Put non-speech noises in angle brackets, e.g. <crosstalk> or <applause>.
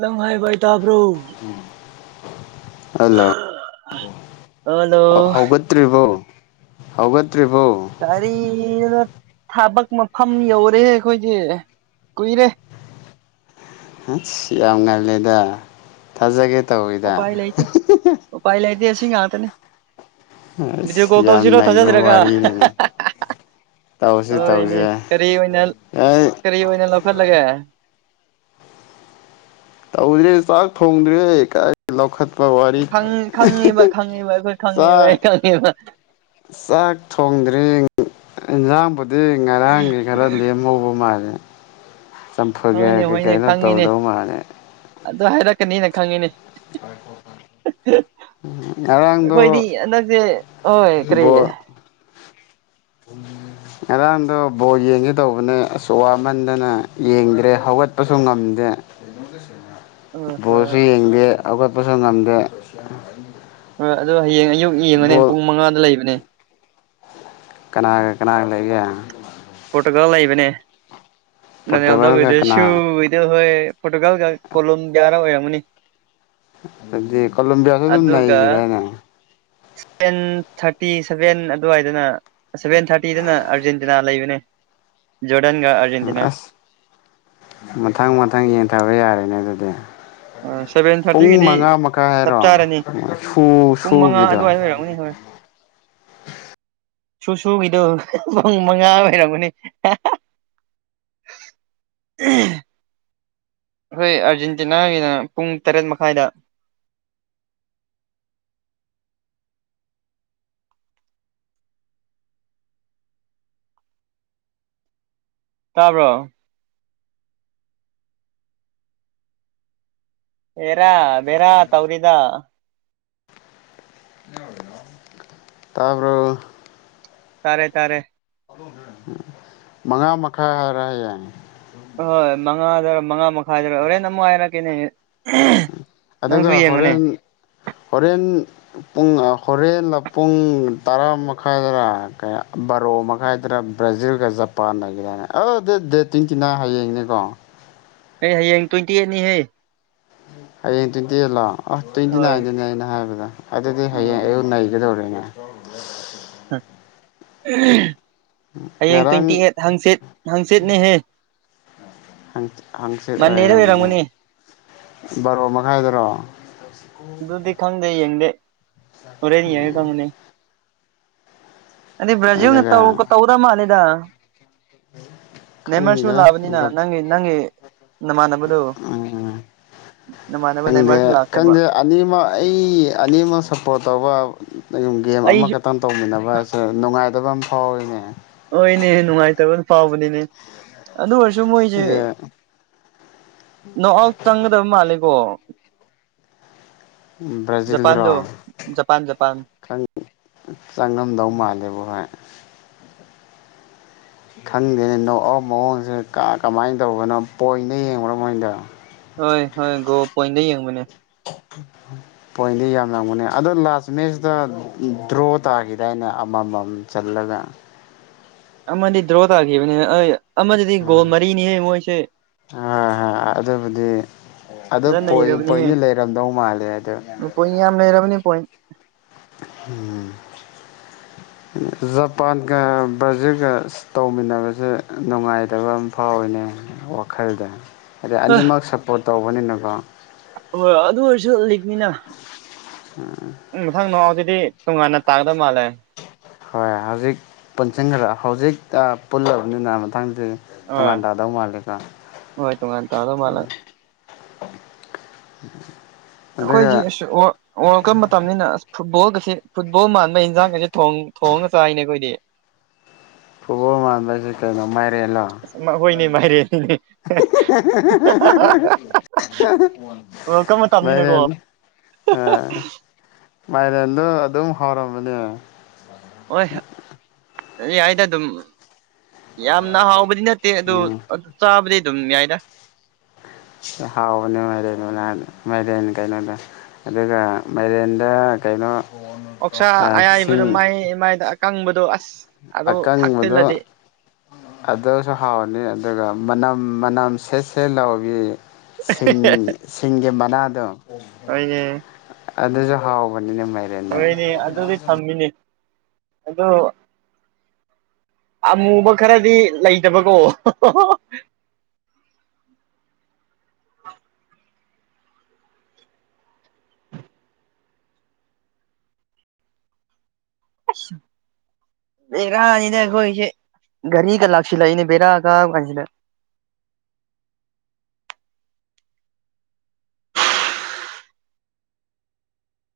ꯅꯪ ꯍꯥꯏꯕ ꯑꯩ ꯇꯥꯕ꯭ꯔꯣ ꯍꯜꯂꫭ ꯍꯜꯂꯣ ꯍ ꯍ ꯍꯧꯒꯠꯇ꯭ꯔꯤꯕꯣ ꯍꯧꯒꯠꯇ꯭ꯔꯤꯕꯣ ꯀꯥꯔꯤꯅ‌ꯣꯗ ꯊꯕꯛ ꯃꯐꯝ ꯌꯧꯔꯦ ꯑꯩꯈꯣꯏꯗꯤ ꯀꯨꯏꯔꯦ ꯍꯥꯏꯁ ꯌꯥꯝ ꯉꯜꯂꯤꯗ ꯊꯥꯖꯒꯦ ꯇꯧꯏ ꯎꯄꯥꯏ ꯂꯩꯇ‌ꯦ ꯎꯄꯥꯏ ꯂꯩꯇ‌ꯦ ꯑꯁꯤ ꯉꯥꯛꯇꯅꯦ ꯕꯤꯗꯤꯑꯣ ꯑꯁ ꯀꯣꯜ ꯌꯥꯝ ꯇꯧꯖꯤꯔ‌ꯣ ꯅꯩꯕ ꯊꯥꯖꯗ꯭ꯔꯒ ꯋꯥꯔꯤꯅꯤꯅꯦ ꯇꯧꯁꯦ ꯍꯣꯏꯅꯦ ꯇꯧꯁꯦ ꯀꯔꯤ ꯑꯣꯏꯅ ꯑꯩ ꯀꯔꯤ ꯑꯣꯏꯅ ꯂꯧꯈꯠꯂꯒꯦ ꯇꯧꯏꯁ‌ꯦ ꯆꯥꯛ ꯊꯣꯡꯗ꯭ꯔꯦ ꯀꯥꯏ ꯂꯧꯈꯠꯄꯥ ꯋꯥꯔꯤ ꯈꯪꯉꯦꯕ ꯈꯪꯉꯦꯕ ꯑꯩꯈꯣꯏ <unintelligible> ꯆꯥꯛ <unintelligible> ꯆꯥꯛ ꯊꯣꯡꯗ꯭ꯔꯤ ꯏꯟꯖꯥꯡꯕꯨ ꯗꯤ ꯉꯔꯥꯡꯒꯤ ꯈꯔ ꯂꯦꯝꯍꯧꯕ ꯃꯥꯜꯂꯦ ꯆꯝꯐꯨꯒ ꯍꯣꯏꯅꯦ ꯍꯣꯏꯅꯦ ꯀꯩꯀꯩꯅꯣ ꯈꯪꯉꯤꯅꯦ ꯇꯧꯗꯧꯕ ꯃꯥꯜꯂꯦ ꯑꯗꯨ ꯍꯥꯏꯔꯛꯀꯅꯤꯅ ꯈꯪꯉꯤꯅꯦ ꯑꯩꯈꯣꯏꯗꯤ ꯍꯟꯗꯛꯁꯦ ꯍꯣꯏ ꯀꯔꯤ ꯕꫭꯜ <unintelligible> ꯉꯔꯥꯡꯗꯣ ꯕꯣꯜ ꯌꯦꯡꯒꯦ ꯇꯧꯕꯅꯦ ꯑꯁ ꯋꯥꯃꯟꯗꯅ ꯌꯦꯡꯗ꯭ꯔꯦ ꯍꯧꯒꯠꯄꯁꯨ ꯉꯝꯗꯦ <inaudible> ꯍꯣꯏ ꯕꯣꯜꯁꯨ ꯌꯦꯡꯗꯦ ꯍꯧꯒꯠꯄꯁꯨ ꯉꯝꯗꯦ ꯍꯣꯏ ꯑꯗꯣ ꯍꯌꯦꯡ ꯑꯌꯨꯛ ꯌꯦꯡꯉꯨꯅꯦ ꯕꯣꯜ ꯄꯨꯡ ꯃꯉꯥꯗ ꯂꯩꯕꯅꯦ ꯀꯅꯥꯒ ꯀꯅꯥꯒ ꯂꯩꯒꯦ ꯄꯣꯔꯇꯨꯒꯜ ꯂꯩꯕꯅꯦ ꯅꯅꯦꯜꯗꯣ ꯈꯣꯏꯗꯣ ꯄꯣꯔꯇꯨꯒꯜꯒ ꯁꯨ ꯀꯅꯥ ꯍꯣꯏ ꯄꯣꯔꯇꯨꯒꯜꯒ ꯀꯣꯂꯣꯝꯕꯤꯌꯥꯒ ꯑꯣꯏꯔꯝꯒꯅꯤ ꯑꯗꯨꯗꯤ ꯀꯣꯂꯣꯝꯕꯤꯌꯥꯁꯨ ꯑꯗꯨꯝ ꯅꯩꯒꯤꯗꯥꯏꯅꯦ ꯁꯚꯦꯟ ꯊꯥꯔꯇꯤ ꯁꯚꯦꯟ ꯑꯗꯨꯋꯥꯏꯗꯅ ꯁꯚꯦꯟ ꯊꯥꯔꯇꯤꯗꯅ ꯑꯥꯔꯖꯦꯟꯇꯤꯅꯥ ꯂꯩꯕꯅꯦ ꯖꯣꯔꯗꯟꯒ ꯑꯥꯔ ꯑꯁ ꯃꯊꯪ ꯃꯊꯪ ꯌꯦꯡꯊꯕ ꯌꯥꯔꯦꯅꯦ ꯑꯗꯨꯗꯤ ꯁꯚꯦꯟ ꯄꯨꯡ ꯊꯥꯔꯇꯤꯒꯤꯗꯤ ꯃꯉꯥ ꯃꯈꯥꯏ ꯆꯞ ꯍꯥꯏꯔꯣ ꯆꯥꯔꯅꯤ ꯁꯨ ꯁꯨꯒꯤꯗꯣ ꯍꯣꯏ ꯍꯣꯏ ꯁꯨ ꯁꯨ ꯒꯤꯗꯨ ꯄꯨꯡ ꯃꯉꯥ ꯑꯣꯏꯔꯝꯒꯅꯤ <unintelligible> ꯑꯩꯈꯣꯏ ꯑꯥꯔꯖꯦꯟꯇꯤꯅꯥꯒꯤꯅ ꯄꯨꯡ ꯇꯔꯦꯠ ꯃꯈꯥꯏꯗ ꯇꯥꯕ꯭ꯔꯣ ꯍꯦꯔꯥ ꯕꯦꯔꯥ ꯇꯧꯔꯤꯗ <unintelligible> ꯇꯥꯕ꯭ꯔꯣ ꯇꯥꯔꯦ ꯇꯥꯔꯦ ꯃꯉꯥ ꯃꯈꯥꯏ ꯍꯥꯏꯔ ꯍꯩꯌꯦꯡ ꯍꯣꯏ ꯃꯉꯥꯗꯔ ꯃꯉꯥ ꯃꯈꯥꯏꯗꯔ ꯍꯣꯔꯦꯟ ꯑꯃꯨꯛ ꯍꯥꯏꯔꯛꯀꯦꯅꯦꯍꯦ ꯅꯪꯁꯨ ꯑꯗꯨꯒ ꯌꯦꯡꯉꯨꯅꯦ ꯍꯣꯔꯦꯟ ꯍꯣꯔꯦꯟ ꯄꯨꯡ ꯑ ꯍꯣꯔꯦꯟꯅ ꯄꯨꯡ ꯇꯔꯥ ꯃꯈꯥꯏꯗꯔ ꯀꯌꯥ ꯕꯥꯔꯣ ꯃꯈꯥꯏꯗꯔ ꯕ꯭ꯔꯥꯖꯤꯜꯒ ꯖꯄꯥꯟꯅꯒꯤꯔꯅ ꯑꯣ ꯗꯦꯠ ꯗꯦꯠ ꯇ꯭ꯋꯦꯟꯇꯤꯅꯥꯏꯟ ꯍꯌꯦꯡꯅꯤꯀꯣ ꯑꯩ ꯍꯌꯦꯡ ꯇ꯭ꯋꯦꯟꯇꯤ ꯑꯦꯠꯅꯤꯍꯦ ꯍꯌꯦꯡ ꯇ꯭ꯋꯦꯟꯇꯤ ꯑꯦꯠ ꯂꯣ ꯑ ꯇ꯭ꯋꯦꯟꯇꯤ ꯍꯣꯏ ꯅꯥꯏꯟꯗꯅꯦ ꯑꯩꯅ ꯍꯥꯏꯕꯗꯣ ꯑꯗꯨꯗꯤ ꯍꯌꯦꯡ ꯎꯝ ꯑꯌꯨꯛ ꯅꯩꯒꯗꯧꯔꯤꯅꯦ ꯍꯌꯦꯡ ꯇ꯭ꯋꯦꯟꯇꯤ ꯉꯔꯥꯡ ꯑꯦꯠ ꯍꯡꯆꯤꯠ ꯍꯡꯆꯤꯠꯅꯦꯍꯦ ꯍꯪꯆꯤ ꯍꯪꯆꯤꯠ ꯃꯟꯗꯦꯗ ꯑꯣꯏꯔꯝꯅꯦ ꯑꯣꯏꯔꯝꯒꯅꯤ ꯕꯥꯔꯣ ꯃꯈꯥꯏꯗꯔꯣ ꯑꯗꯨꯗꯤ ꯈꯪꯗꯦ ꯌꯦꯡꯗꯦ ꯍꯣꯔꯦꯟ ꯌꯦꯡꯉꯥ ꯈꯪꯒꯅꯤ ꯑꯗꯨꯗꯤ ꯕ꯭ꯔꯥꯖꯤꯜꯅ ꯑꯗꯨꯒ ꯇꯧꯒ ꯇꯧꯒꯗꯕ ꯃꯥꯜꯂꯤꯗ ꯅꯦꯃꯥꯔꯁꯨ ꯈꯪꯗꯦ ꯂꯥꯛꯑꯕꯅꯤꯅ ꯅꯪꯒꯤ ꯅꯪꯒꯤ ꯅꯃꯥꯟꯅꯕꯗꯨ ꯅꯃꯥꯟꯅꯕ ꯈꯪꯗꯦ ꯅꯦꯃꯥꯔꯁꯨ ꯂꯥꯛꯈ꯭ꯔꯦꯕ ꯈꯪꯗꯦ ꯑꯅꯤꯃꯛ ꯑꯩ ꯑꯅꯤꯃꯛ ꯁꯞꯄꯣꯔꯠ ꯇꯧꯕ ꯒꯦꯝ ꯑꯩꯁꯨ ꯑꯃꯈꯛꯇꯪ ꯇꯧꯃꯤꯟꯅꯕ ꯑꯁꯦ ꯅꯨꯡꯉꯥꯏꯇꯕ ꯑꯃ ꯐꯥꯎꯏꯅꯦ ꯍꯣꯏꯅꯦ ꯅꯨꯡꯉꯥꯏꯇꯕ ꯐꯥꯎꯕꯅꯤꯅꯦ ꯑꯗꯨ ꯑꯣꯏꯔꯁꯨ ꯃꯣꯏꯖꯦ ꯑꯩꯒꯤ ꯅꯣꯛ ꯑꯥꯎꯠ ꯆꯪꯒꯗꯕ ꯃꯥꯜꯂꯦꯀꯣ ꯕ꯭ꯔꯥꯖꯤꯜꯗꯨꯔꯣ ꯖꯄꯥꯟꯗꯣ ꯖꯄꯥꯟ ꯖꯄꯥꯟ ꯆꯪꯉꯝꯗꯧ ꯃꯥꯜꯂꯦꯕꯣ ꯍꯣꯏ ꯈꯪꯗꯦꯅꯦ ꯅꯣꯛꯑꯥꯎꯠ ꯃꯑꯣꯡꯁꯦ ꯀꯥ ꯀꯃꯥꯏꯅ ꯇꯧꯕꯅꯣ ꯄꯣꯏꯟꯗ ꯌꯦꯡꯕ꯭ꯔꯣ ꯃꯣꯏꯗꯣ ꯍꯣꯏ ꯍꯣꯏ ꯒꯣꯜ ꯄꯣꯏꯟꯗ ꯌꯦꯡꯕꯅꯦ <unintelligible> ꯄꯣꯏꯟꯗꯤ ꯌꯥꯝꯂꯝꯒꯅꯤ ꯑꯗꯣ ꯂꯥꯁ ꯃꯦꯠꯁꯇ ꯗ꯭ꯔꯣ ꯇꯥꯈꯤꯗꯥꯏꯅꯦ ꯑꯃꯃꯝ ꯆꯜꯂꯒ ꯑꯃꯗꯤ ꯗ꯭ꯔꯣ ꯇꯥꯈꯤꯕꯅꯤꯅ ꯑꯩ ꯑꯃꯗꯗꯤ ꯎꯝ ꯒꯣꯜ ꯃꯔꯤꯅꯤꯍꯦ ꯃꯣꯏꯁꯦ ꯍꯣꯏ ꯍꯣꯏ ꯑꯥ ꯑꯗꯨꯕꯨꯗꯤ ꯑꯗꯨ ꯐꯖꯅ ꯄꯣꯏꯟ ꯅꯩꯔꯕꯅꯤꯍꯦ ꯄꯣꯏꯟꯗꯤ ꯂꯩꯔꯝꯗꯧ ꯃꯥꯜꯂꯦ ꯑꯗꯨ ꯄꯣꯏꯟ ꯌꯥꯝ ꯂꯩꯔꯕꯅꯤ ꯄꯣꯏꯟ ꯎꯝ ꯖꯄꯥꯟꯒ ꯕ꯭ꯔꯥꯖꯤꯜꯒ ꯇꯧꯃꯤꯟꯅꯕꯁꯦ ꯅꯨꯡꯉꯥꯏꯇꯕ ꯑꯝ ꯐꯥꯎꯋꯤꯅꯦ ꯋꯥꯈꯜꯗ ꯑꯗꯩ ꯍꯣꯏ ꯑꯅꯤꯃꯛ ꯁꯄꯣꯔꯠ ꯇꯧꯕꯅꯤꯅꯀꯣ ꯍꯣꯏ ꯑꯗꯨ ꯑꯣꯏꯔꯁꯨ ꯂꯤꯛꯅꯤꯅ <unintelligible> ꯎꯝ ꯃꯊꯪ ꯅꯣꯛꯑꯥꯎꯠꯁꯤꯗꯤ ꯇꯣꯉꯥꯟꯅ ꯇꯥꯒꯗꯕ ꯃꯥꯜꯂꯦ ꯍꯣꯏ ꯍꯧꯖꯤꯛ ꯄꯨꯟꯁꯤꯟꯈ꯭ꯔ ꯑꯥ ꯍꯧꯖꯤꯛ ꯑꯥ ꯄꯨꯜꯂꯕꯅꯤꯅ ꯃꯊꯪꯗꯤ ꯍꯣꯏ ꯇꯣꯉꯥꯟ ꯇꯥꯗꯧ ꯃꯥꯜꯂꯦꯀꯣ ꯍꯣꯏ ꯇꯣꯉꯥꯟꯅ ꯇꯥꯗꯧ ꯃꯥꯜꯂꯦ ꯎꯝ <unintelligible> ꯑꯩꯈꯣꯏꯁꯤ ꯑꯁ ꯋꯥ ꯋꯥꯔꯜ ꯀꯞ ꯃꯇꯝꯅꯤꯅ ꯑꯁ ꯐꯨꯠꯕꯣꯜꯒꯁꯤ ꯐꯨꯠꯕꯣꯜ ꯃꯥꯟꯕ ꯍꯤꯟꯖꯥꯡꯒꯁꯦ ꯊꯣꯡ ꯊꯣꯡꯉꯒ ꯆꯥꯏꯅꯦ ꯑꯩꯈꯣꯏꯗꯤ ꯐꯨꯠꯕꯣꯜ ꯃꯥꯟꯕ ꯍꯥꯏꯁꯦ ꯀꯩꯅꯣ ꯃꯥꯏꯔꯦꯜꯂꯣ ꯑꯁ ꯃꯥ ꯍꯣꯏꯅꯦ ꯃꯥꯥꯏꯔꯦꯟꯅꯤꯅꯦ ꯋꯥꯜ ꯀꯞ ꯃꯇꯝꯅꯤꯅꯀꯣ ꯑꯦ ꯃꯥꯏꯔꯦꯟꯗꯣ ꯑꯗꯨꯝ ꯍꯥꯎꯔꯝꯕꯅꯦ ꯍꯣꯏ ꯌꯥꯏꯗ ꯑꯗꯨꯝ ꯌꯥꯝꯅ ꯍꯥꯎꯕꯗꯤ ꯅꯠꯇꯦ ꯑꯗꯨ ꯎꯝ ꯑꯗ ꯆꯥꯕꯗꯤ ꯑꯗꯨꯝ ꯌꯥꯏꯗ ꯍꯥꯎꯕꯅꯦ ꯃꯥꯏꯔꯦꯟ ꯃꯅꯥ ꯃꯥꯏꯔꯦꯟ ꯀꯩꯅꯣꯗꯣ ꯑꯗꯨꯒ ꯃꯥꯏꯔꯦꯟꯗ ꯀꯩꯅꯣ ꯑꯣꯛꯁꯥ ꯑꯌꯥꯏꯕꯗꯨ ꯁꯤꯡ ꯃꯩ ꯃꯩꯗ ꯑꯀꯪꯕꯗꯣ ꯑꯁ ꯑꯗꯨ ꯑꯀꯪꯕꯗꯣ ꯊꯥꯛꯆꯤꯜꯂꯗꯤ ꯑꯗꯨꯁꯨ ꯍꯥꯎꯕꯅꯤ ꯑꯗꯨꯒ ꯃꯅꯝ ꯃꯅꯝ ꯁꯦꯠ ꯁꯦꯠ ꯂꯥꯎꯕꯤ ꯁꯤꯡ ꯁꯤꯡꯒꯤ ꯃꯅꯥꯗꯣ ꯍꯣꯏꯅꯦ ꯑꯗꯨꯁꯨ ꯍꯥꯎꯕꯅꯤꯅꯦ ꯃꯥꯏ ꯍꯣꯏꯅꯦ ꯑꯗꯨꯗꯤ ꯊꯝꯃꯤꯅꯦ ꯑꯗꯨꯕꯨ ꯑꯃꯨꯕ ꯈꯔꯗꯤ ꯂꯩꯇꯕꯀꯣ <inaudible> <unintelligible> ꯕꯦꯔꯥꯅꯤꯗ ꯑꯩꯈꯣꯏꯒꯤꯁꯦ ꯒꯥꯔꯤꯒ ꯂꯥꯛꯁꯤꯜꯂꯛꯏꯅꯦ ꯕꯦꯔꯥ ꯀꯥꯕ ꯀꯥꯟꯁꯤꯗ